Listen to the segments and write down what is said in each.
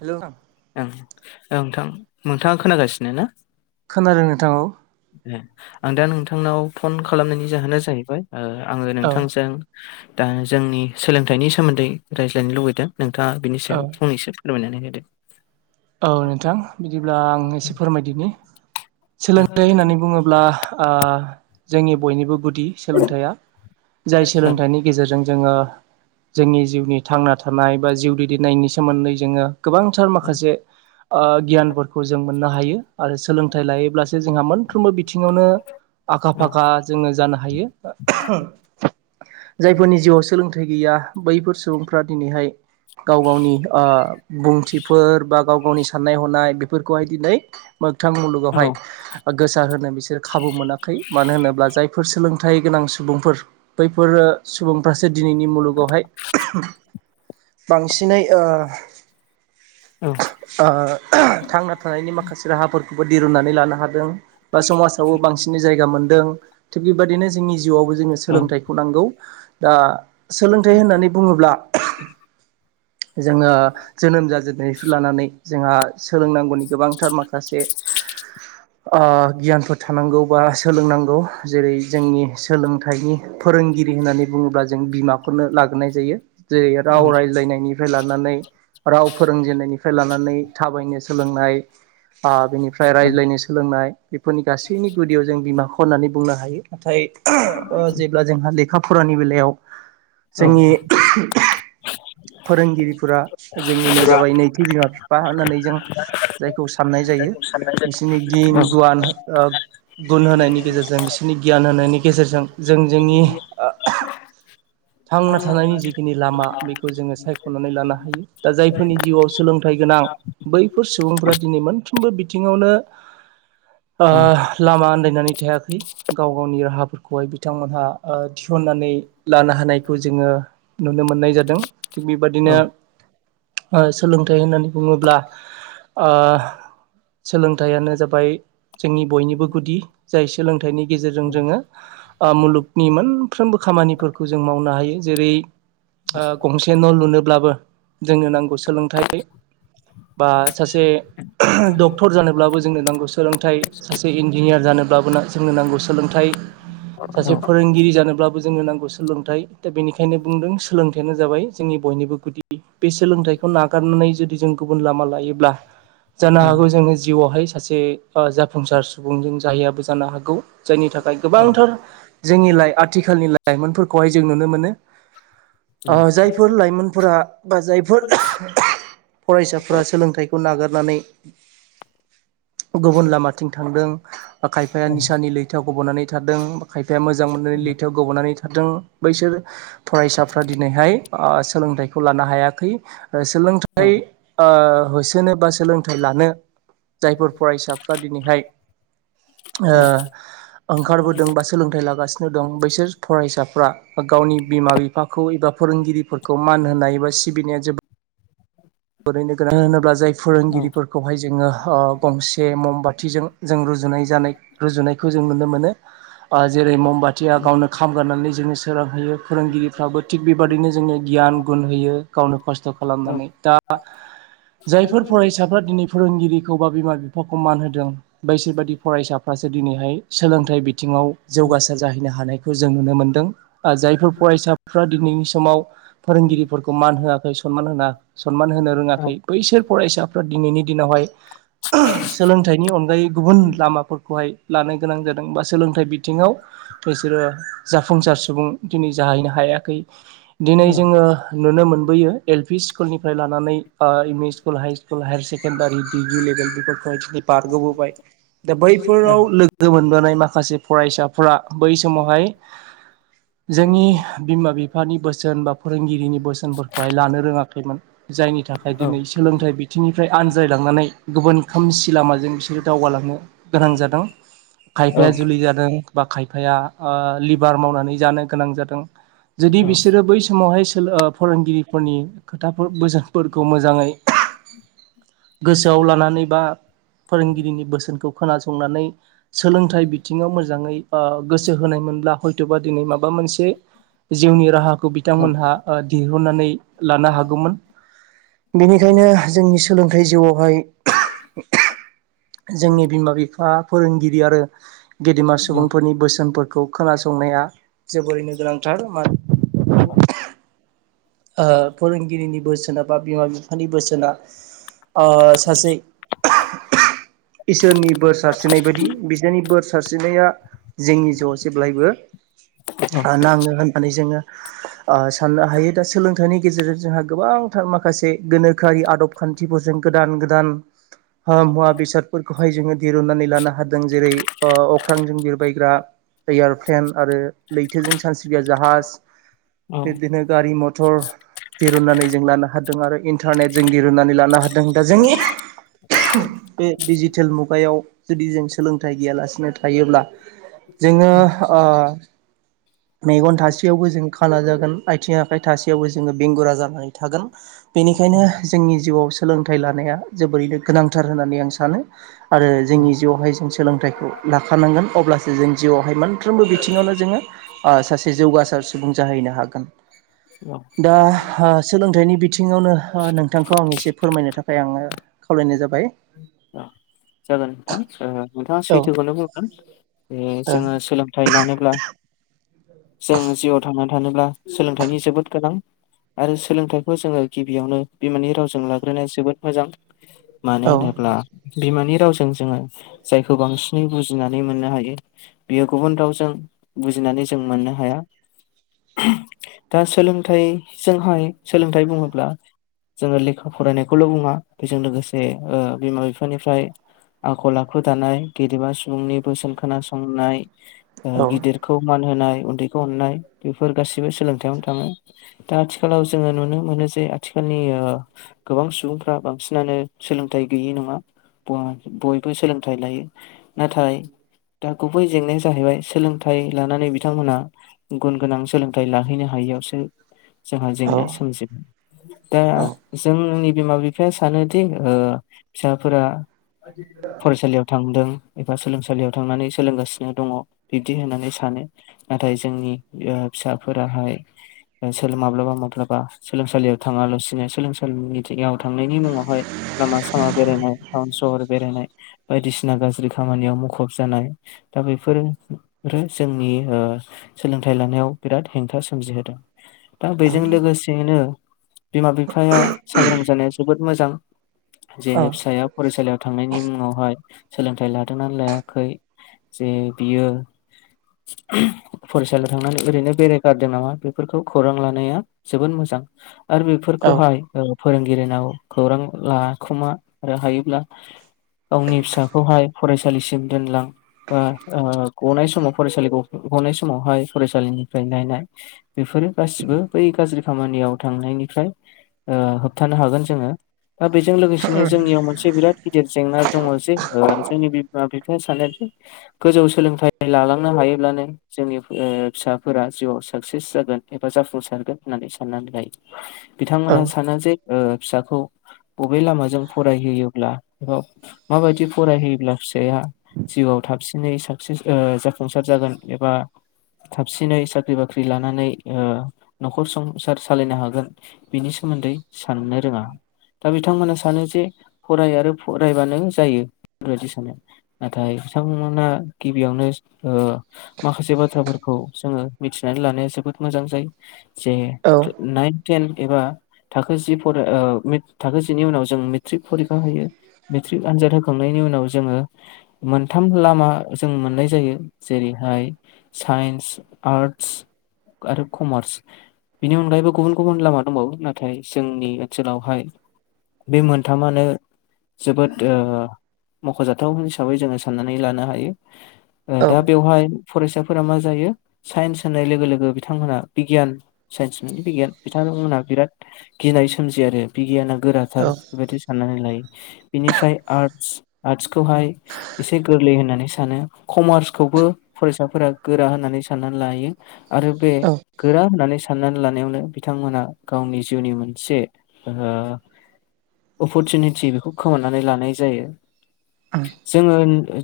हेल' नोंथां ओं ओं नोंथां नोंथाङा खोनागासिनो ना खोनादों नोंथां औ ए औ दा जोंनि सोलोंथाइनि सोमोन्दै रायज्लायनो लुबैदों नोंथाङा बिनि औ सायाव फंनैसो फोरमायनानै होदो औ नोंथां बिदिब्ला आं एसे फोरमायदिनि औ सोलोंथाइ होननानै बुङोब्ला जोंनि बयनिबो गुदि सोलोंथाइया जाय औ सोलोंथाइनि गेजेरजों जोङो जोंनि जिउनि थांना थानाय बा जिउ दैदेननायनि सोमोन्दै जोङो गोबांथार औ माखासे गियानफोरखौ जों मोननो हायो आरो सोलोंथाइ लायोब्लासो जोंहा मोनफ्रोमबो बिथिङावनो आखा फाखा जोङो जानो हायो जायफोरनि जिउआव सोलोंथाइ गैया बैफोर सुबुंफ्रा दिनैहाय गाव गावनि बुंथिफोर बा गाव गावनि साननाय हनाय बेफोरखौहाय दिनै मोगथां औ मुलुगावहाय गोसार होनो बिसोर खाबु मोनाखै मानो होनोब्ला जायफोर सोलों थाय गोनां सुबुंफोर बैफोरो सुबुंफ्रासो दिनैनि मुलुगावहाय बांसिनै थांना थानायनि माखासे राहाफोरखौबो दिरुननानै लानो हादों बा समाजावबो बांसिन जायगा मोन्दों थिग बेबादिनो जोंनि जिउआवबो जोङो औ सोलोंथाइखौ नांगौ दा सोलोंथाइ होननानै बुङोब्ला जोङो जोनोम जाजेननाय लानानै जोंहा सोलोंनांगौनि गोबांथार माखासे गियानफोर थानांगौ बा सोलोंनांगौ जेरै जोंनि सोलोंथाइनि फोरोंगिरि होननानै बुङोब्ला जों बिमाखौनो लाग्रोनाय जायो जेरै औ राव रायज्लायनायनिफ्राय लानानै राव फोरोंजेननायनि लानानै थाबायनो सोलोंनाय बेनिफ्राय औ रायज्लायनो सोलोंनाय बेफोरनि गासैनि गुदियाव जों बिमाखौ होननानै बुंनो हायो नाथाय जेब्ला जोंहा लेखा फरानि बेलायाव औ जोंनि फोरोंगिरिफोरा जोंनिनो फुरा जाबाय नैथि बिमा बिफा होननानै जों जायखौ साननाय जायो साननाय जायो बिसोरनि औ गिन गुवान आ गुन होनायनि गेजेरजों बिसोरनि गियान होनायनि गेजेरजों जों जोंनि थांना थानायनि जिखिनि लामा बेखौ जोङो सायख'नानै लानो हायो दा जायफोरनि जि सोलोंथाइ गोनां बैफोर सुबुंफोरा दिनै मोनफ्रोमबो बिथिङावनो औ लामा आन्दायनानै थायाखै गाव गावनि राहाफोरखौ गहाय बिथांमोनहा थिसननानै लानो हानायखौ जोङो नुनो मोननाय जादों थिग औ बेबादिनो सोलोंथाइ होननानै बुङोब्ला सोलोंथाइयानो जाबाय जोंनि बयनिबो गुदि जाय सोलोंथाइनि गेजेरजों जोङो मुलुगनि मोनफ्रोमबो खामानिफोरखौ जों मावनो हायो जेरै ओ गंसे न' लुनोब्लाबो जोंनो नांगौ सोलोंथाइ बा सासे डक्टर जानोब्लाबो जोंनो नांगौ सोलोंथाइ सासे इन्जिनियार जानो बाबो ना जोंनो नांगौ सोलोंथाइ औ सासे फोरोंगिरि जानोबबो जोंनो नांगौ सोलोंथाइ जोंङो नांगौ सोलोंथाइ दा बेनिखायनो बुंदों सोलों थायानो जाबाय जोंनि बयनिबो गुदि बे सोलोंथाइखौ नाग गारनानै जुदि जों गुबुन लामा लायोब्ला जानो हागौ जोङो जिउआवहाय सासे ओ जाफुंसार सुबुंजों जाहैयाबो जानो हागौ जायनि थाखाय गोबांथार जोंनि लाइ आथिखालनि लाइमोनफोरखौहाय जों नुनो मोनो ओ औ जायफोर लाइमोनफोरा बा जायफोर फरायसाफोरा सोलोंथाइखौ नागारनानै गुबुन लामाथिं थांदों खायफाया निसानि लैथा गब'नानै थादों खायफा फाया मोजां मोननानै लिथायाव गब'नानै थादों बैसोर फरायसाफ्रा दिनैहाय ओ सोलोंथाइखौ लानो हायाखै ओ सोलोंथाइ ओ होसोनो बा सोलोंथाइ लानो जायफोर फरायसाफ्रा दिनैहाय ओ ओंखारबोदों बा सोलोंथाइ लागासिनो दं बैसोर फरायसाफ्रा गावनि बिमा बिफाखौ एबा फोरोंगिरिफोरखौ मान होनाय एबा सिबिनाया जोबोद ओरैनो गोनां होनोब्ला जाय औ फोरोंगिरिफोरखौहाय जोङो गंसे मम बाथिजों जों रुजुनाय जानाय रुजुनायखौ जों नुनो मोनो ओ जेरै बाथिया गावनो खामगारनानै जोंनो सोरांहोयो फोरोंगिरिफ्राबो थिग बेबादिनो जोंङनो गियान गुन होयो गावनो खस्थ' खालामनानै दा जायफोर फरायसाफ्रा दिनै फोरोंगिरिखौ बा खौ मान होदों बैसोर बाददि फरायसाफ्रासो दिनैहाय सोलोंथाइ बिथिङाव जौगासार जाहैनो हानायखौ खौ जों नुनो मोन्दों जायफोर फरायसाफ्रा दिनैनि समाव फोरोंगिरिफोरखौ मान होआखै सनमान होनआ सनमान होनो रोङाखै बैसोर फरायसाफ्रा दिनैनि दिनावहाय सोलोंथाइनि अनगायै गुबुन लामाफोरखौहाय लानो गोनां जादों बा सोलोंथाइ बि बिसोरो जाफुंसार सुबुं दिनै जाहैनो हायाखै दिनै जोङो नुनो नो मोनबोयो एल पि स्कुल निफ्राय लानानै ओ M E school high school higher secondary degree level बेफोरखौ दिनै बारग'बोबाय दा बैफोराव लोगो मोनबोनाय माखासे फरायसाफोरा बै समावहाय जोंनि बिमा बिफानि बोसोन बा फोरोंगिरिनि बोसोनफोरखौहाय लानो रोङाखै मोन जायनि थाखाय दिनै सोलोंथाइ बिथिंनिफ्राय आनजायलांनानै गुबुन खोमसि लामाजों बिसोरो दावगालांनो गोनां जादों खायफाया जुलि जादों बा खायफाया ओ लिभार मावनानै जानो गोनां जादों जुदि बिसोरो बै समावहाय ओ फोरोंगिरिफोरनि खोथाफोर बोसोनफोरखौ मोजाङै गोसोआव लानानै बा औ फोरोंगिरिनि बोसोनखौ खोनासंनानै सोलोंथाइ बिथिङाव मोजाङै ओ गोसो होनायमोनब्ला हय थबा दिनै माबा मोनसे औ जिउनि राहाखौ औ बिथांमोनहा दिहुननानै थानो हागौमोन बेनिखायनो जोंनि सोलोंथाइ जिउआवहाय जोंनि बिमा बिफा फोरोंगिरि आरो गेदेमा सुबुंफोरनि बोसोनफोरखौ खोनासंनाया जोबोरैनो गोनांथार मा [unintelligible] ओ फोरोंगिरिनि बोसोना बा बिमा बिफानि बोसोना ओ सासे [unintelligible] इसोरनि बोर सारस्रिनाय बायदि बिसोरनि बोर सारस्रिनाया जोंनि जिउआव जेब्लायबो नाङो होननानै जोङो ओ साननो हायो दा सोलोंथाइनि गेजेरजों जोंहा गोबांथार माखासे गोनोखोआरि आदब खान्थिफोरजों गोदान गोदान मुवा बेसादफोरखौहाय जोङो दिरुननानै लानो हा जों जेरै अख्रांजों बिरबायग्रा एयारप्लेन आरो लैथोजों सानस्रिगया जाहाज औ बिब्दिनो गारि म थर दिरुननानै जों लानो हादों आरो इन्टारनेट जों दिरुननानै लानो हादों दा जोंनि बे डिजिटेल मुगायाव जुदि जों सोलोंथाइ गैयालासिनो थायोब्ला जोङो ओ मेगन थासेयावबो जों खाना जागोन आथिं आखाइ थासेयावबो जोङो बेंगुरा जानानै थागोन। औ बेनिखायनो जोंनि जिउआव सोलोंथाइ लानाया जोबोरैनो गोनांथार होननानै आं सानो। आरो जोंनि जिउआवहाय जों सोलोंथाइखौ लाखानांगोन अब्लासो जों जिउआवहाय मोनफ्रोमबो बिथिङावनो जोङो सासे जौगासार सुबुं जाहैनो हागोन। दा सोलोंथाइनि बिथिङावनो नोंथांखौ आं एसे फोरमायनो थाखाय आङो खावलायनाय जाबाय औ जागोन नोंथां नोंथाङा औ सैथोखौनो बुंगोन जे जोङो सोलोंथाइ लानो ब्ला जों जिउआव थांनानै थानोब्ला सोलोंथाइनि जोबोद गोनां आरो सोलोंथाइखौ जोङो गिबियावनो बिमानि रावजों लाग्रोनाया जोबोद मोजां मानो ओ औ होनोब्ला बिमानि रावजों जोङो जायखौ बांसिनै बुजिनानै मोननो हायो बेयो गुबुन रावजों बु जायनानै जों मोननो हाया। दा सोलोंथाइजोंहाय सोलोंथाइ बुङोब्ला जोङो लेखा फरायनायखौल' बुङा बेजों लोगोसे बिमा बिफानिफ्राय आखल आखु दानाय गेदेमा सुबुंनि बोसोन खोनासंनाय औ गिदिरखौ मान होनाय उन्दैखौ अननाय बेफोर गासिबो सोलोंथाययावनो थाङो दा आथिखालाव जोङो नुनो मोनो जे आथिखाल नि गोबां सुबुंफ्रा बांसिन नानो सोलोंथाइ गैयि नङा बयबो सोलोंथाइ लायो नाथाय दा गुबै जेंनाया जाहैबाय सोलोंथाइ लानानै बिथांमोनहा गुन गोनां सोलोंथाइ लाहैनो हा यैआवसो जों जेंना औ सोमजिबाय दा औ जोंनि बिमा-बिफाया सानोदि ओ फिसाफोरा फरायसालियाव थांदों एबा सोलोंसालियाव थांनानै सोलोंगासिनो दङ बिब्दि होननानै सानो नाथाय जोंनि फिसाफोराहाय बेसोर माब्लाबा माब्लाबा सोलोंसालियाव थाङालासिनो सोलोंसालिनि [unintelligible] थांनाय नि मुङावहाय लामा सामा बेरायनाय टाउन सहर बेरायनाय बायदिसिना गाज्रि खामानियाव मुखुब जानाय दा बेफोर जोंनि सोलोंथाइ लानायाव बिराद हेंथा सोमजिहोदों दा बेजों लोगोसेयैनो बिमा बिफाया सांग्रां जानाय। जोबोद मोजां जे फिसाया फरायसालियाव थांनायनि मुङावहाय। सोलोंथाइ लादोंना लायाखै जे बियो। फरायसालियाव थांनानै ओरैनो बेरायगारदों नामा बेफोरखौ खौरां लानाया जोबोद मो जां आरो बेफोरखौहाय औ फोरोंगिरिनाव खौरां लाखुमा आरो हायोब्ला। गावनि फिसाखौहाय फरायसालिसिम दोनलां बा गनाय समाव। फरायसालि गनाय समावहाय फरायसालिनिफ्राय नायनाय बेफोरो गासिबो बै गाज्रि खामानि याव थांनायनिफ्राय ओ होबथानो हागोन जोङो। दा बेजों लोगोसेनो जोंनियाव मोनसे बिराद गिदिर जेंना दङ जे जोंनि बिमा बिफाया सानो। गोजौ सोलोंथाइ लालांनो हायोब्लानो जोंनि फिसाफोरा जिउआव साक्सेस जायो। जागोनथाइ [unintelligible] एबा जाफुंसारगोन होननानै साननानै लायो औ बिथांमोना सानो जे फिसाखौ। बबे लामाजों फरायहोयोब्ला एबा माबायदि फरायहोयोब्ला फिसाया। जिउआव थाबसिनै साबसि जाफुंसार जागोन एबा। थाबसिनै साख्रि बाख्रि लानानै न'खर संसार सालायनो हागोन बिनि सो मोन्दै साननो रोङा। दा बिथांमोना सानो जे फराय आरो फरायबानो जायो बेफोरबायदि सानो नाथाय बिथांमोना गिबियावनो ओ माखासे बाथ्राफोरखौ जोङो मिथिनानै लानाया जोब मोजां जायो जे औ नाइन थेन एबा थाखोजि। थाखोसेनि उनाव जों मेट्रिक फरिखा होयो मेट्रिक आनजाद होखांनायनि उनाव जोङो। मोनथाम लामा जों मोननाय जायो जेरैहाय साइन्स आर्टस आर्स आरो कमार्स बिनि अनगायैबो गुबुन गुबुन लामा दंबावो नाथाय जोंनि। ओनसोलावहाय बे मोनथामानो जोबोद ओ मख'जाथाव हिसाबै जोङो साननानै लानो हायो ओ दा बेवहाय फरायसाफोरा मा जायो साइन्स होननाय लोगो लोगो बिथांमोनहा बिगियान साइन्स बिगियान बिथां थांथमोना बिराद गिनाय सोमजियो आरो बिगियाना गोराथार बेबायदि साननानै लायो। बिनिफ्राय आर्ट आर्टसखौहाय एसे गोरलै होननानै सानो कमार्सखौ। बो फरायसाफोरा गोरा होननानै साननानै लायो। आरो बे औ गोरा होननानै साननानै लानायावनो बिथांमोनहा गावनि जिउनि मोनसे। ओ अपरसुनिटि बेखौ खोमनानै लानाय जायो। जोङो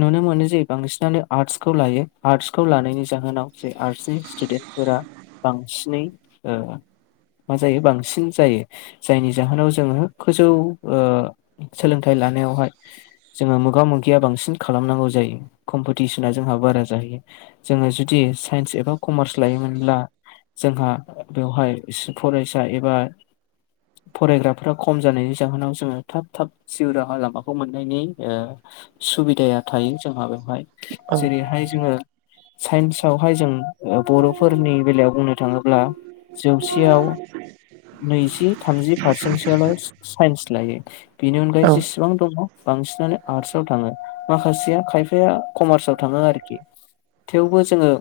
नुनो मोनो जे बांसिनानो आर्टसखौ लायो आर्टसखौ लानायनि जाहोनाव आर्ट्सनि स्टुडेन्टफोरा बांसिनै ओ। मा जायो बांसिन जायो जायनि जाहोनाव जोङो गोजौ ओ सोलोंथाइ लानायावहाय जोङो। मोगा मोगिया बांसिन खालामनांगौ जायो कम्पिटिसना जोंहा बारा जायो जोङो जुदि सस एबा कमार्स लायोमोनब्ला जोंहा बेवहाय फरायसा एबा [inaudible] फरायग्राफ्रा खम जानायनि जाहोनाव जोङो थाब थाब जिउ राहा लामाखौ मोननायनि ओ। सुबिदाया थायो जोंहा बेवहाय औ जेरैहाय जोङो। साइन्सयावहाय जों बर'फोरनि बेलायाव बुंनो थाङोब्ला जौसेयाव नैजि थामजि पारसेन्टसोल' साइन्स लायो बेनि अनगायै औ जेसेबां दङ बांसिन माने आर्टसयाव थाङो माखासेया खायफाया कमार्सयाव थाङो आरोखि थेवबो जोङो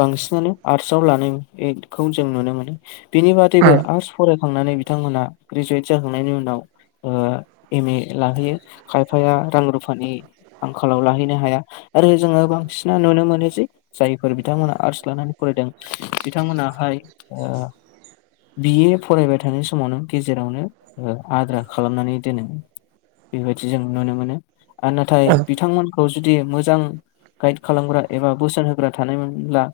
बांसिनानो आर्टसयाव लानाय एथ [unintelligible] जों नुनो मोनो बेनि बादि सैबो आर्ट्स फरायखांनानै बिथांमोनहा ग्रेजुवेट जाखांनायनि उनाव ओ एम ए लाहैयो खायफाया रां रुफानि आंखालाव लाहैनो हाया आरो जोङो बांसिना नुनो मोनो जे जायफोर बिथांमोना आर्टस लानानै फराय दों बिथांमोनाहाय ओ बि ए फरायबाय थानाय समावनो गेजेरावनो आद्रा खालामनानै दोनो बेबायदि जों नुनो मोनो आरो नाथाय बिथांमोनखौ जुदि मोजां गाइड खालामग्रा एबा बोसोन होग्रा थानायमोनब्ला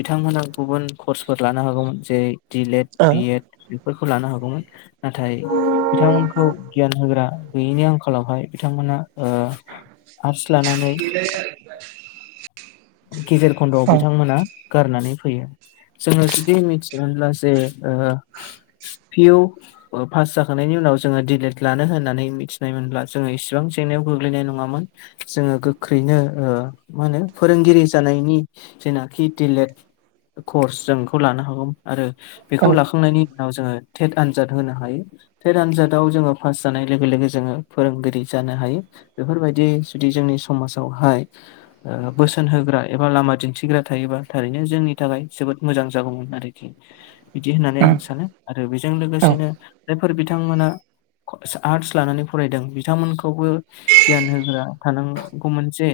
बिथांमोनहा गुबुन कर्सफोर लानो हागौमोन जेरै डिलेएड बिएड फोरखौ लानो हागौमोन नाथाय बिथांमोनखौ गियान होग्रा गैयिनि आंखालावहाय बिथांमोन ओ आर्टस लानानै बस [unintelligible] गेजेर खनद'याव बिथांमोना गारनानै फैयो जोङो जुदि मिथियोमोनब्ला जे पि इउ पास जाखांनायनि उनाव उनाव जोङो दिलेट लानो होननै मिथिनाय मोनब्ला जोङो इसेबां जेंनायाव गोग्लैनाय नङामोन जोङो गोख्रैनो मा होनो फोरोंगिरि जानायनि जेनाखि दिलेट कर्स जों बेखौ लानो हागौ आरो औ बेखौ लाखांनायनि उनाव जोङो टेट आनजाद होनो हायो थेद आनजादाव जोङो पास जानाय लोगो लोगो जोङो फोरोंगिरि जानो हायो बेफोरबायदि जुदि जोंनि समाजावहाय ओ बोसोन होग्रा एबा लामा दिनथिग्रा थायोबा थारैनो जोंनि थाखाय जोबोद मोजां जागौमोन आरोखि बिदि होननानै औ आं सानो आरो बेजों औ लोगोसेनो जायफोर बिथांमोना आर्टस लानानै फरायदों बिथांमोनखौबो गियान होग्रा थानांगौ मोनसे